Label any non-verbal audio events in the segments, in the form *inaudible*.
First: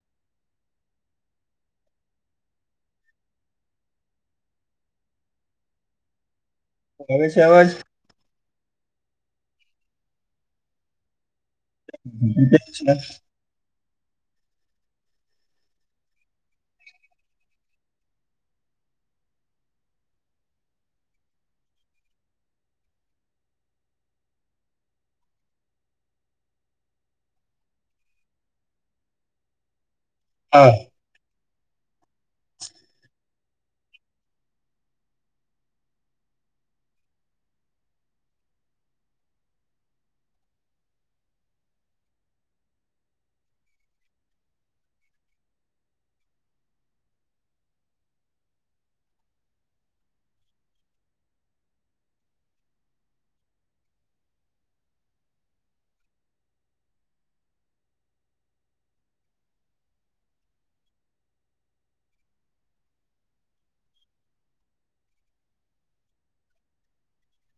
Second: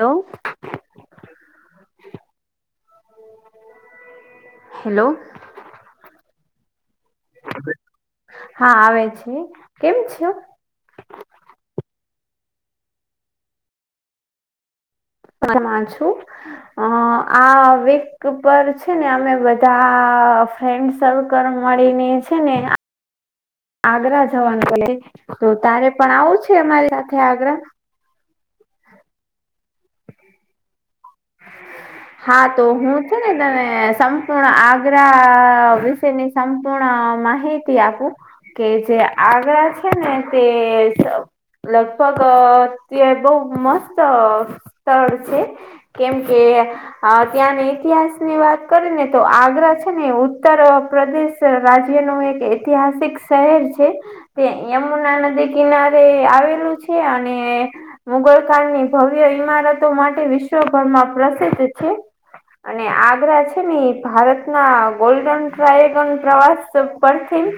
Hello. Hello. આવે છે, અવાજ. હા આવે છે, કેમ *unintelligible* *inaudible* *unintelligible* છું. *unintelligible* પર છે, ને અમે બધા ફ્રેન્ડ સર્કલ મળીને છે, ને આગ્રા જવાનું પલે તો તારે પણ આવું છે, અમારી સાથે આગ્રા. *inaudible* હા તો હું છે, ને તને સંપૂર્ણ આગ્રા વિશેની સંપૂર્ણ *unintelligible* કે જે આગ્ર છે, ને તે લગભગ ત્યા બહ મસ્ત સ્થળ છે કેમ કે અ ત્યાં ઇતિહાસ ની વાત કરી ને તો આગ્રા છે, ને ઉત્તર પ્રદેશ. રાજ્ય નું એક ઐતિહાસિક શહેર છે. તે યમુના નદી કિનારે આવેલું છે, અને. મુગલકાળની ભવ્ય ઈમારતો માટે વિશ્વભરમાં પ્રસિદ્ધ છે. અને આગ્રા છે ને ભારતના ગોલ્ડન ટ્રાયગન પ્રવાસ પરથીમ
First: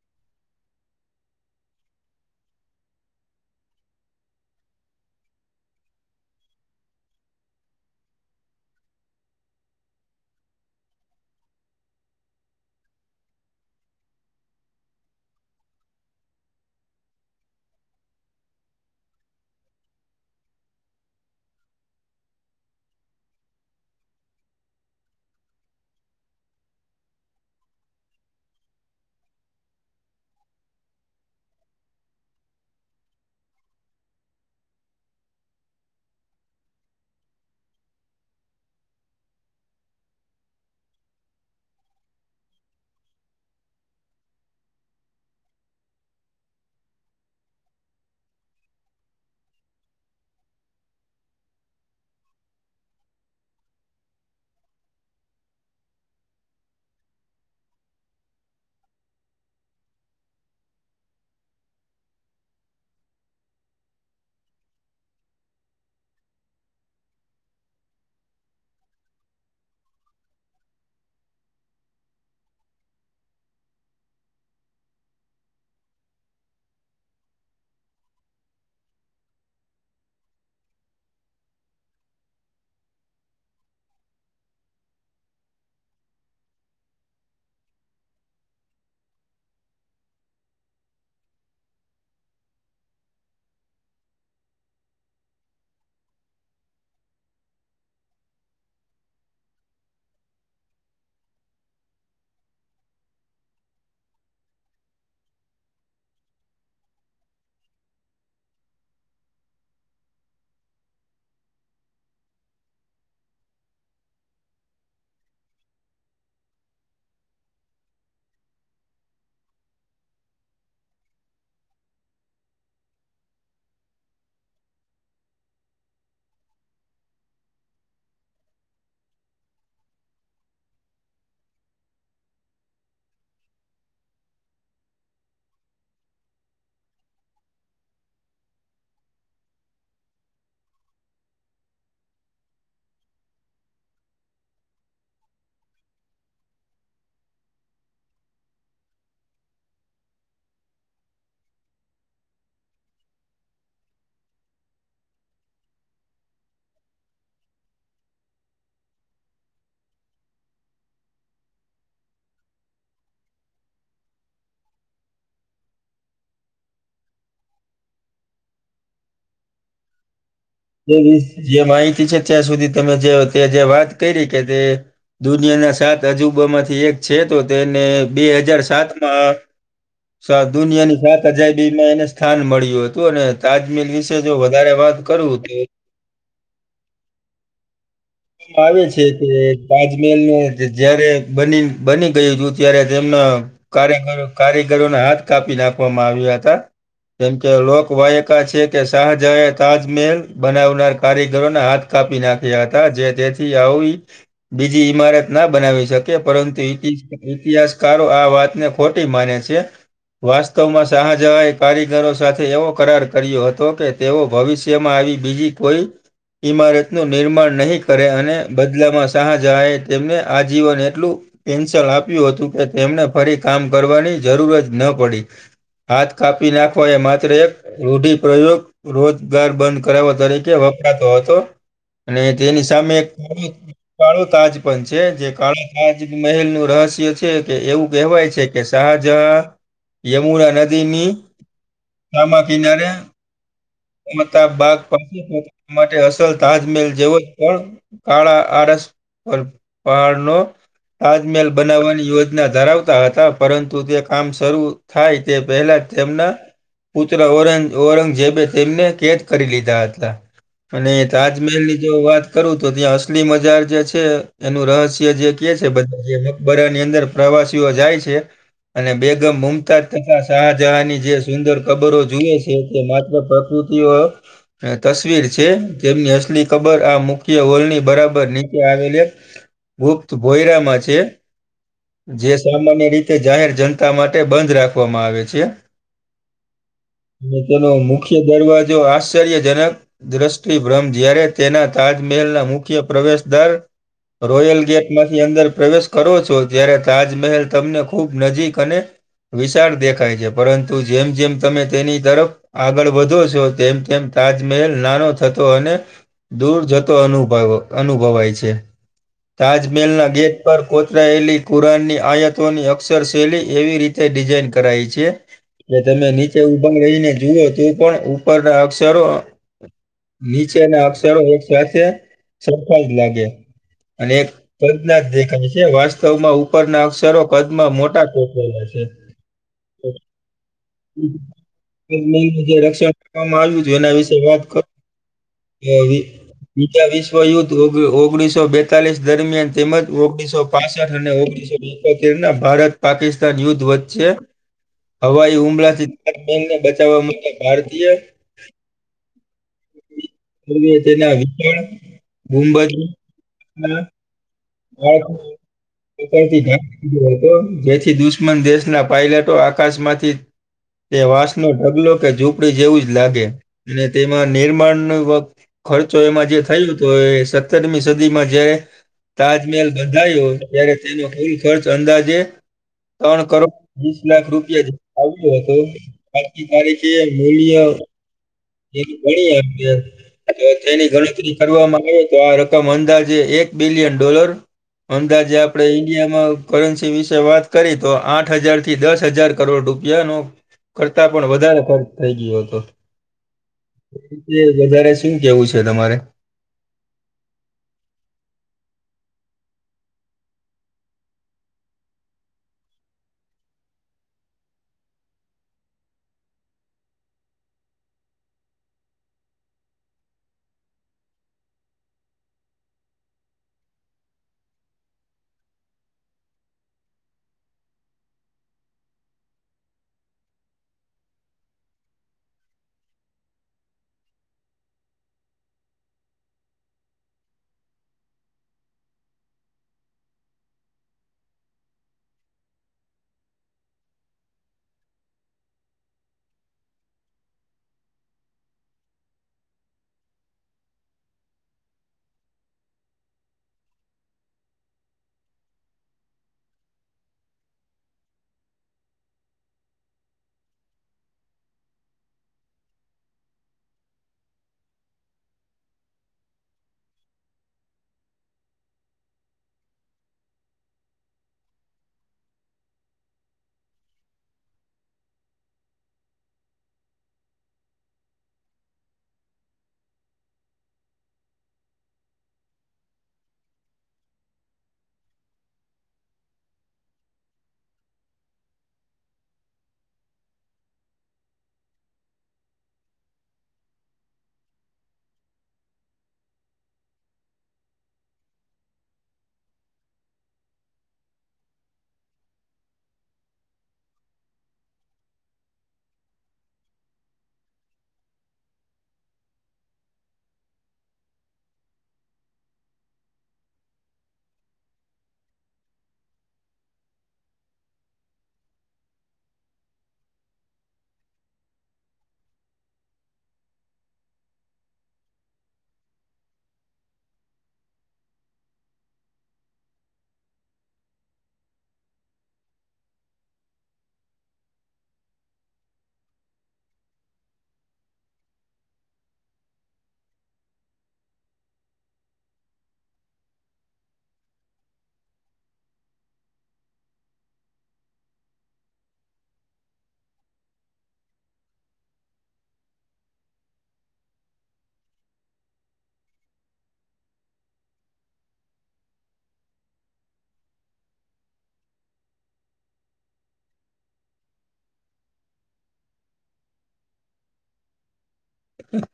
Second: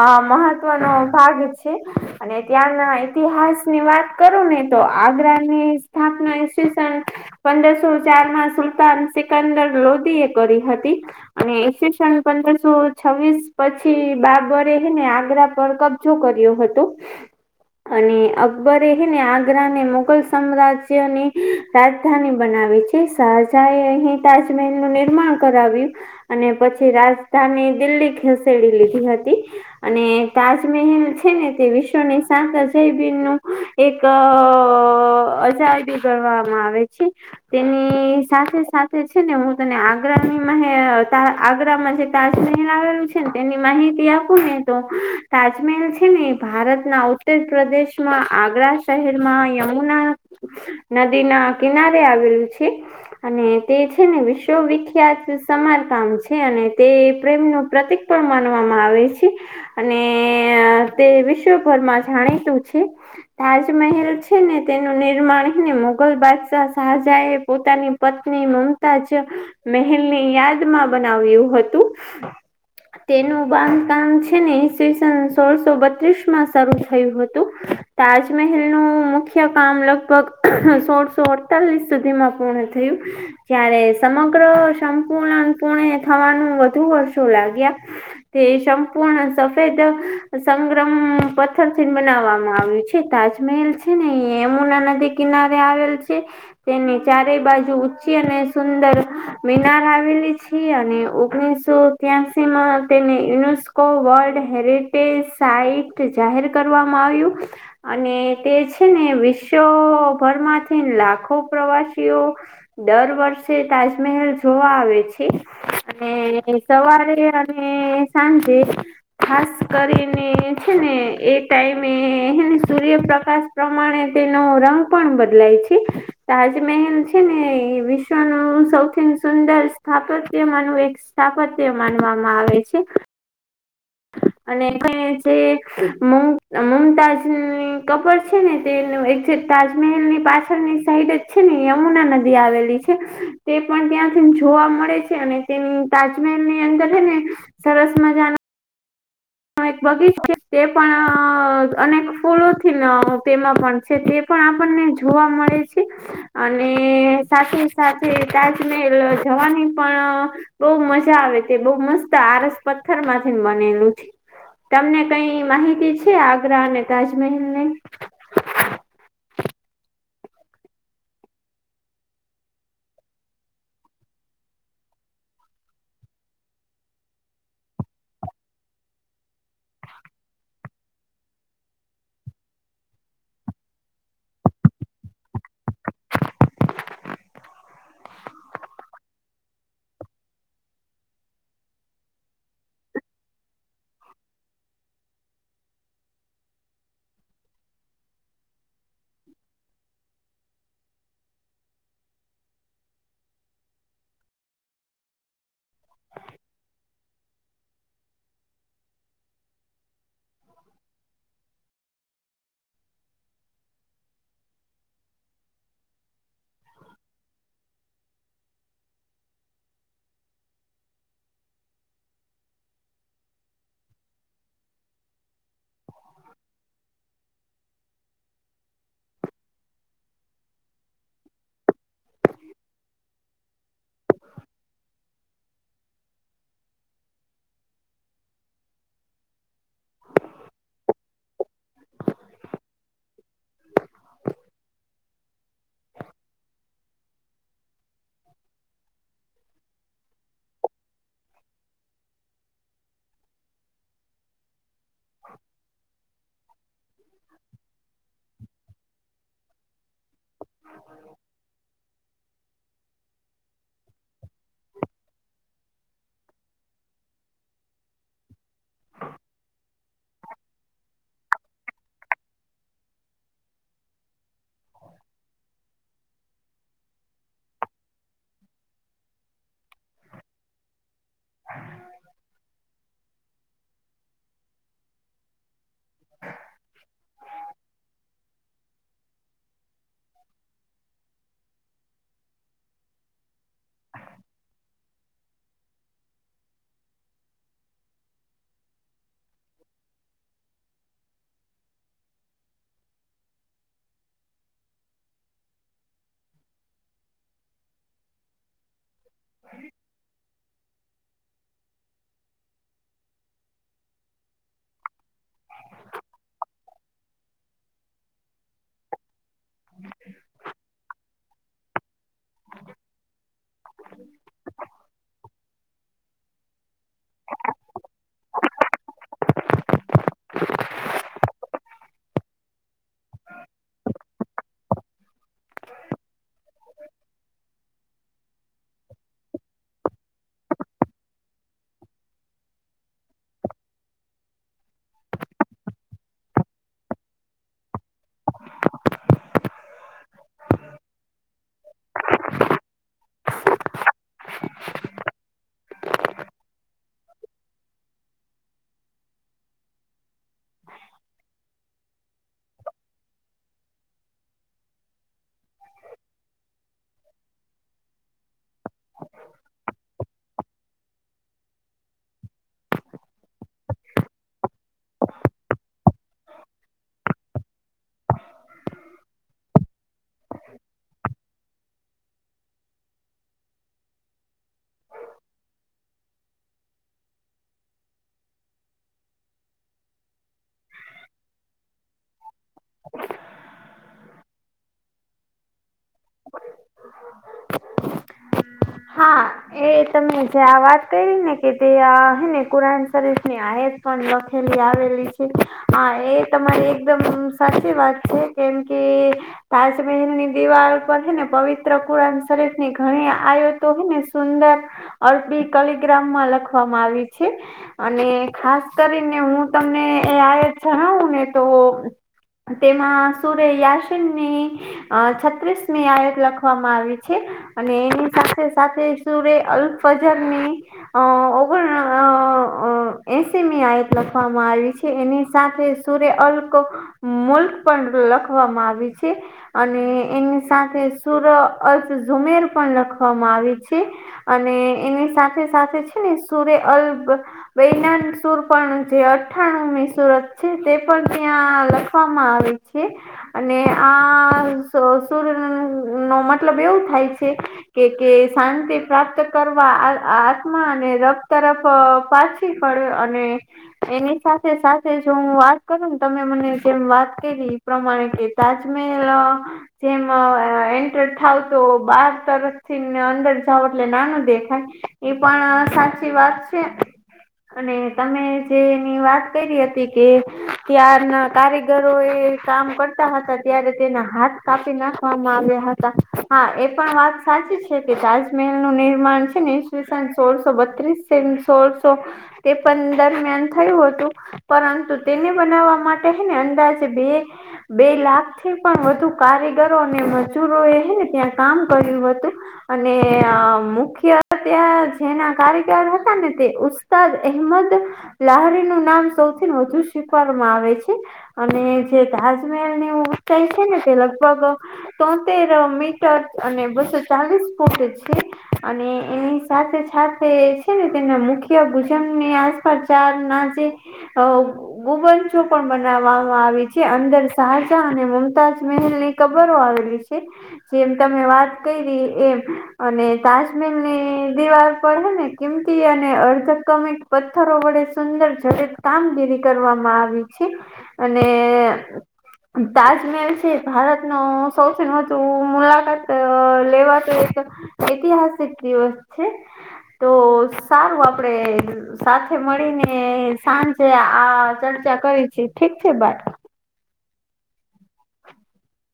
આ મહત્વનો ભાગ છે. અને ત્યાંના ઈતિહાસ ની વાત કરું ને તો આગ્રાની સ્થાપના પંદરસો ચાર માં સુલતાન સિકંદર લોધી એ કરી હતી અને સસન પંદરસો છવ્વીસ પછી બાબરે હેને આગ્રા પર ક તો કર્યો હતો અને અકબરે ને આગ્રાને મુઘલ સામ્રાજ્યને રાજ પ્રધાની બનાવે છે શાહજા એ અહીં તાજમહેલ નું નિર્માણ કરાવ્યું અને પછી રાજધાની દિલ્હી ખસેડી લીધી હતી અને તાજમહેલ છે ને તે વિશ્વની શંત અજયબીન નું એક અ અજારબી ગણવામાં આવે છે. તેની સાથે સાથે છે ને હું તને આગ્રાની મા આગ્રામાં જે તાજમહેલ આવેલું છે ને તેની માહિતી આપો ને તો તાજમહેલ છે ને એ ભારતના ઉત્તર પ્રદેશમાં આગ્રા શહેરમાં યમુના નદીના કિનારે આવેલું છે. અને તે છે ને વિશ્વવિખ્યાત સમારકામ છે અને તે પ્રેમનું પ્રતિક પણ માનવામાં આવે છે. અને તે વિશ્વભરમાં જાણીતું છે. તાજમહેલ છે ને તેનું નિર્માણને મુગલ બાદ શજા એ પોતાની પત્ની મમતા જ મહેલ નેની યાદમાં બનાવ્યું હતું તેનું બાંધકામ છે ને ઈસ્વીસન સોળસો બત્રીસ માં શરૂ થયું હતું તાજમહેલ નું મુખ્ય કામ લગભગ સોળ સોળ લીસ સુધીમાં પૂર્ણ થયું જ્યારે સમગ્ર સંપૂર્ણ પણે થવાનું વધુ વર્ષો લાગ્યા તે સંપૂર્ણ સફેદ સંગ્રમ પથ્થરથી બનાવવામાં આવ્યું છે. તાજમહેલ છે ને એમુના નદી કિનારે આવેલ છે. તેની ચારેય બાજુ ઉચ્ચી અને સુંદર મિનાર આવેલી છે અને ઓગણીસો અત્યાસીમાં તેને યુનેસ્કો વર્લ્ડ હેરિટેજ સાઈટ જાહેર કરવામાં આવ્યું અને તે છે ને વિશ્વભરમાં લાખો પ્રવાસીઓ દર વર્ષે તાજમહેલ જોવા આવે છે. અને સવારે અને સાંજે ખાસ કરીને છે ને એ ટાઈમેને સૂર્યપ્રકાશ પ્રમાણે તેનો રંગ પણ બદલાય છે. તાજ મહેલ છે ને વિશ્વનું સૌથી સુંદર સ્થાપત્ય માનું એક સ્થાપત્ય માનવામાં આવે છે. અને જે મમતાજની કપડ છે ને તેનું એક તાજમહેલ ની પાછળની સાઈડ જ છે ને યમુના નદી આવેલી છે. તે પણ ત્યાંથી જોવા મળે છે અને તેની તાજમહેલ ની અંદર છે ને સરસ મજાના એક બગીચ છે તે પણ અનેક ફૂલોથી તેમાં પણ છે તે પણ આપણને જોવા મળે છે. અને સાથે સાથે તાજમહેલ જવાની પણ બઉ મજા આવે તે બઉ મસ્ત આરસ પથ્થર માંથી બનેલું છે. તમને કઈ માહિતી છે આગ્રા અને તાજમહેલ ની? એ જે માહિતી છે ત્યાં સુધી તમે જે જે વાત કરી કે તે દુનિયાના સાત અજુબામાંથી એક છે તો તેને બે હજાર સાત માં સાત દુનિયાની સાત અજાબીમાં એને સ્થાન મળ્યું હતું અને તાજમેલ વિશે જો વધારે વાત કરું તો આવે છે કે તાજમહેલ ન જયારે બની બની ગયું હતું ત્યારે તેમના કારીગરો કારીગરોને હાથ કાપી નાખવામાં આવ્યા હતા. કેમ કે લોક વાયકા છે કે શાહજા એ તાજમહેલ બનાવનાર કારીગરોના હાથ કાપી નાખ્યા હતા જે તેથી આવી બીજી ઈમારત ના બનાવી શકે પરંતુ ઈ જી ઇતિહાસકારો આ વાતને ખોટી માને છે. વાસ્તવમાં શાહજાહએ કારીગરો સાથે એવો કરાર કર્યો હતો કે તેઓ ભવિષ્યમાં આવી બીજી કોઈ ઈમારતનું નિર્માણ નહી કરે અને બદલામાં શાહજાહ એ તેમને આજીવન એટલું પેન્શલ આપ્યું હતું કે તેમને ફરી કામ કરવાની જરૂર જ ન પડી. હાથ કાપી નાખો એ માત્ર એક રૂઢિ પ્રયોગ રોજગાર બંધ કરાવવા તરીકે વપરાતો હતો અને તેની સામે ખો કાળો તાજ પણ છે જે કાળો તાજ મહેલ નું રહસ્ય છે કે એવું કહેવાય છે કે શાહજહ યમુરા નદીની સામા કિનારે *unintelligible* બાગ *unintelligible* માટે અસલ તાજમહેલ જેવો જ પણ કાળા આરસ પર પહાડનો તાજમેહેલ બનાવવાની યોજના ધરાવતા હતા પરંતુ તે કામ શરૂ થાય તે પહેલા તેમના પુત્ર ઔરંગ ઔરંગજેબે તેમને કેદ કરી લીધા હતા અને તાજમહેલ ની જો વાત કરું તો ત્યાં અસલી મજાર જે છે એનું રહસ્ય જે કે છે બધા બરા ની અંદર પ્રવાસીઓ જાય છે અને બેગમ મુમતાજ તથા શાહજહાની જે સુંદર કબરો જુએ છે તે માત્ર સ્તિઓય તસવીર છે તેમની અસલી કબર આ મુખ્ય હોલની બરાબર નીચે આવેલી ગુપ્ત ભોયરામાં છે જે સામાન્ય રીતે જાહેર જનતા માટે બંધ રાખવામાં આવે છે લોકો નો મુખ્ કે દરવાજો આશ્ચર્યજનક દ્રષ્ટિભ્રમ જ્યારે તેના તાજમહેલના મુખ્ય પ્રવેશદર રોયલ ગેટ માંથી અંદર પ્રવેશ કરો છો ત્યારે તાજમહેલ તમને ખૂબ નજીક અને વિશાળ દેખાય છે પરંતુ જેમ જેમ તમે તેની તરફ આગળ વધો છો તેમ તેમ તાજમહેલ નાનો થતો અને દૂર જતો અનુભ અનુભવાય છે તાજમહેલના ગેટ પર કોતરાયેલી કુરાનની આયાતોની અક્ષરશૈલી એવી રીતે ડિઝાઇન કરાઈ છે એ તમે નીચે ઉભંગ રહીને જુઓ તું પણ ઉપરના અક્ષરો નીચેના અક્ષ ચારો ઔર સાથે સરખા જ લાગે. અને એક પજ્ઞ દેખાય છે વાસ્તવમાં ઉપર ના અક્ષરો કદમાં મોટા કોટ વેલા છે. જે રક્ષણ કરવામાં આવ્યું છે એના વિશે વાત કરો. કેરી બીજા વિશ્વયુદ્ધ ઓગણીસો બેતાલીસ દરમિયાન તેમજ ઓગણીસો પાસઠ અને ઓગણીસો એકોતર ના ભારત પાકિસ્તાન યુદ્ધ વચ્ચે હવાઈ હુમલાથી બનને બચાવવા માટે ભારતીય *inaudible* તેના *unintelligible* ગુંબજ ના *inaudible* *unintelligible* હતો જેથી દુશ્મન દેશના પાયલટો આકાશમાંથી તે વાંસનો ઢગલો કે ઝૂંપડી જેવું જ લાગે અને તેમાં નિર્માણ વ ખર્ચો એમાં જે થુંયલો હતો એ સત્તરમી સદીમાં જયારે તાજમહેલ બંધાયો ત્યારે તેનો મૂલ ખર્ચ અંદાજે ત્રણ કરોડ વીસ લાખ રૂપિયા જે આવ્યો હતો આજની તારીખે મૂલ્ય એ ગણી આપ જો તેની ગણતરી કરવામાં આવે તો આ રકમ અંદાજે એક બિલિયન ડોલર અંદાજે આપણે ઈન્ડિયામાં કરન્સી વિશે વાત કરી તો આઠ હજાર થી દસ હજાર કરોડ રૂપિયા નો કરતા પણ વધારે ખર્ચ થઈ ગયો હતો વધારે શું કેવું છે તમારે બ *unintelligible* હા એ તમે જે આ વાત કરી ને કે તે હેને કુરાન શરીફ ની પણ લખેલી આવેલી છે હા એ તમારી એકદમ સાચી વાત છે. કેમ ત સમે હ દીવા ઉપર હને પવિત્ર પુરા શરીર ની ઘણી આયુતો હોય ને સુંદર અરપી કલીિગ્રામ માં લખવામાં આવી છે. અને ખાસ કરીને હું તમને આ જણાવું ને તો તેમાં સૂર્ય યાસનની છત્રીસમી આયોગ લખવામાં આવી છે અને એની સાથે સાથે સુરે અલ ફજની અ ઓગણ એસીમની આયત લખવામાં આવી છે. એની સાથે સૂર્ય અલ્ક મુલ્ક પણ લખવામાં આવી છે. અને એની સાથે સુર અલ્થ ઝુમેર પણ લખવામાં આવે છે. અને એની સાથે સાથે છે ને સુૂર અલ્બ વૈનાન સુર પણ જે અઠ્ઠાણુંમી સુરત છે તે પણ ત્યાં લખવામાં આવી-' છે અને આ સર નોમ મતલબ એવું થાય છે. કે કે શાંતિ પ્રાપ્ત કરવા આત્માને રપ તરફ પાછ કરે અને એની સાથે સાથે જો હું વાત કરું ને તમે મને જેમ વાત કરી પ્રમાણે કે તાજમહેલ જેમાં એન્ટર થાવ તો બાર તરફથીને અંદર જાવ એટલે નાનું દેખાય એ પણ સાચી વાત હ અને તમે જેની વાત કરી હતી કે ત્યાારના કારીગરો એ કામ કરતા હતા ત્યારે તેના હાથ કાપી નાખવામાં આવ્યા હતા. હા એ પણ વાત સાચી છે કે તાજમહેલ નું નિર્માણ છે ઈસ્વીસન સોળસો બત્રીસ સોળસો તે પણ દરમિયાન થયું હતું. પરંતુ તેને બનાવવા માટે છે ને અંદાજે બે બે લાખ થી પણ વધુ કારીગરો ને એ ને ત્યાં કામ કર્યું હતું. અને મુખ્ય ત્યાં જેના કાર્યગર હતા ને તે અહેમદ લહારી નું નામ સૌથી વધુ શીખવામાં આવે છે. અને જે તાજમહેલની ઉંચાઈ છે ને તે લગભગ તોતેર મીટર અને બસો ચાલીસ ફૂટ છે. અને એની સાથે સાથે છે ને તેમના મુખ્ય ભુજનને આ ખરચાર ના જે અ બુબન છો પણ બનાવવામાં આવી છે અંદર શહજા અને મુમતાજ મહેલ ની કબરો આવેલી. જેમ તમે વાત કરી એમ અને તાજમહેલ ની દિવાલ પર હે ને કિંમતી અને અર્ધક તમે? પથ્થરો વડે સુંદર જડિત કામગીરી કરવામાં આવી છે. અને તાજમહેલ છે ભારતનો સૌથી મોું *inaudible* મુલાકાત લેવા તો ઐતિહાસિક દિવસ છે તો સારું આપડે સાથે મળી ને સાંજે આ ચર્ચા કરી છે ઠીક છે બટ હમ *inaudible*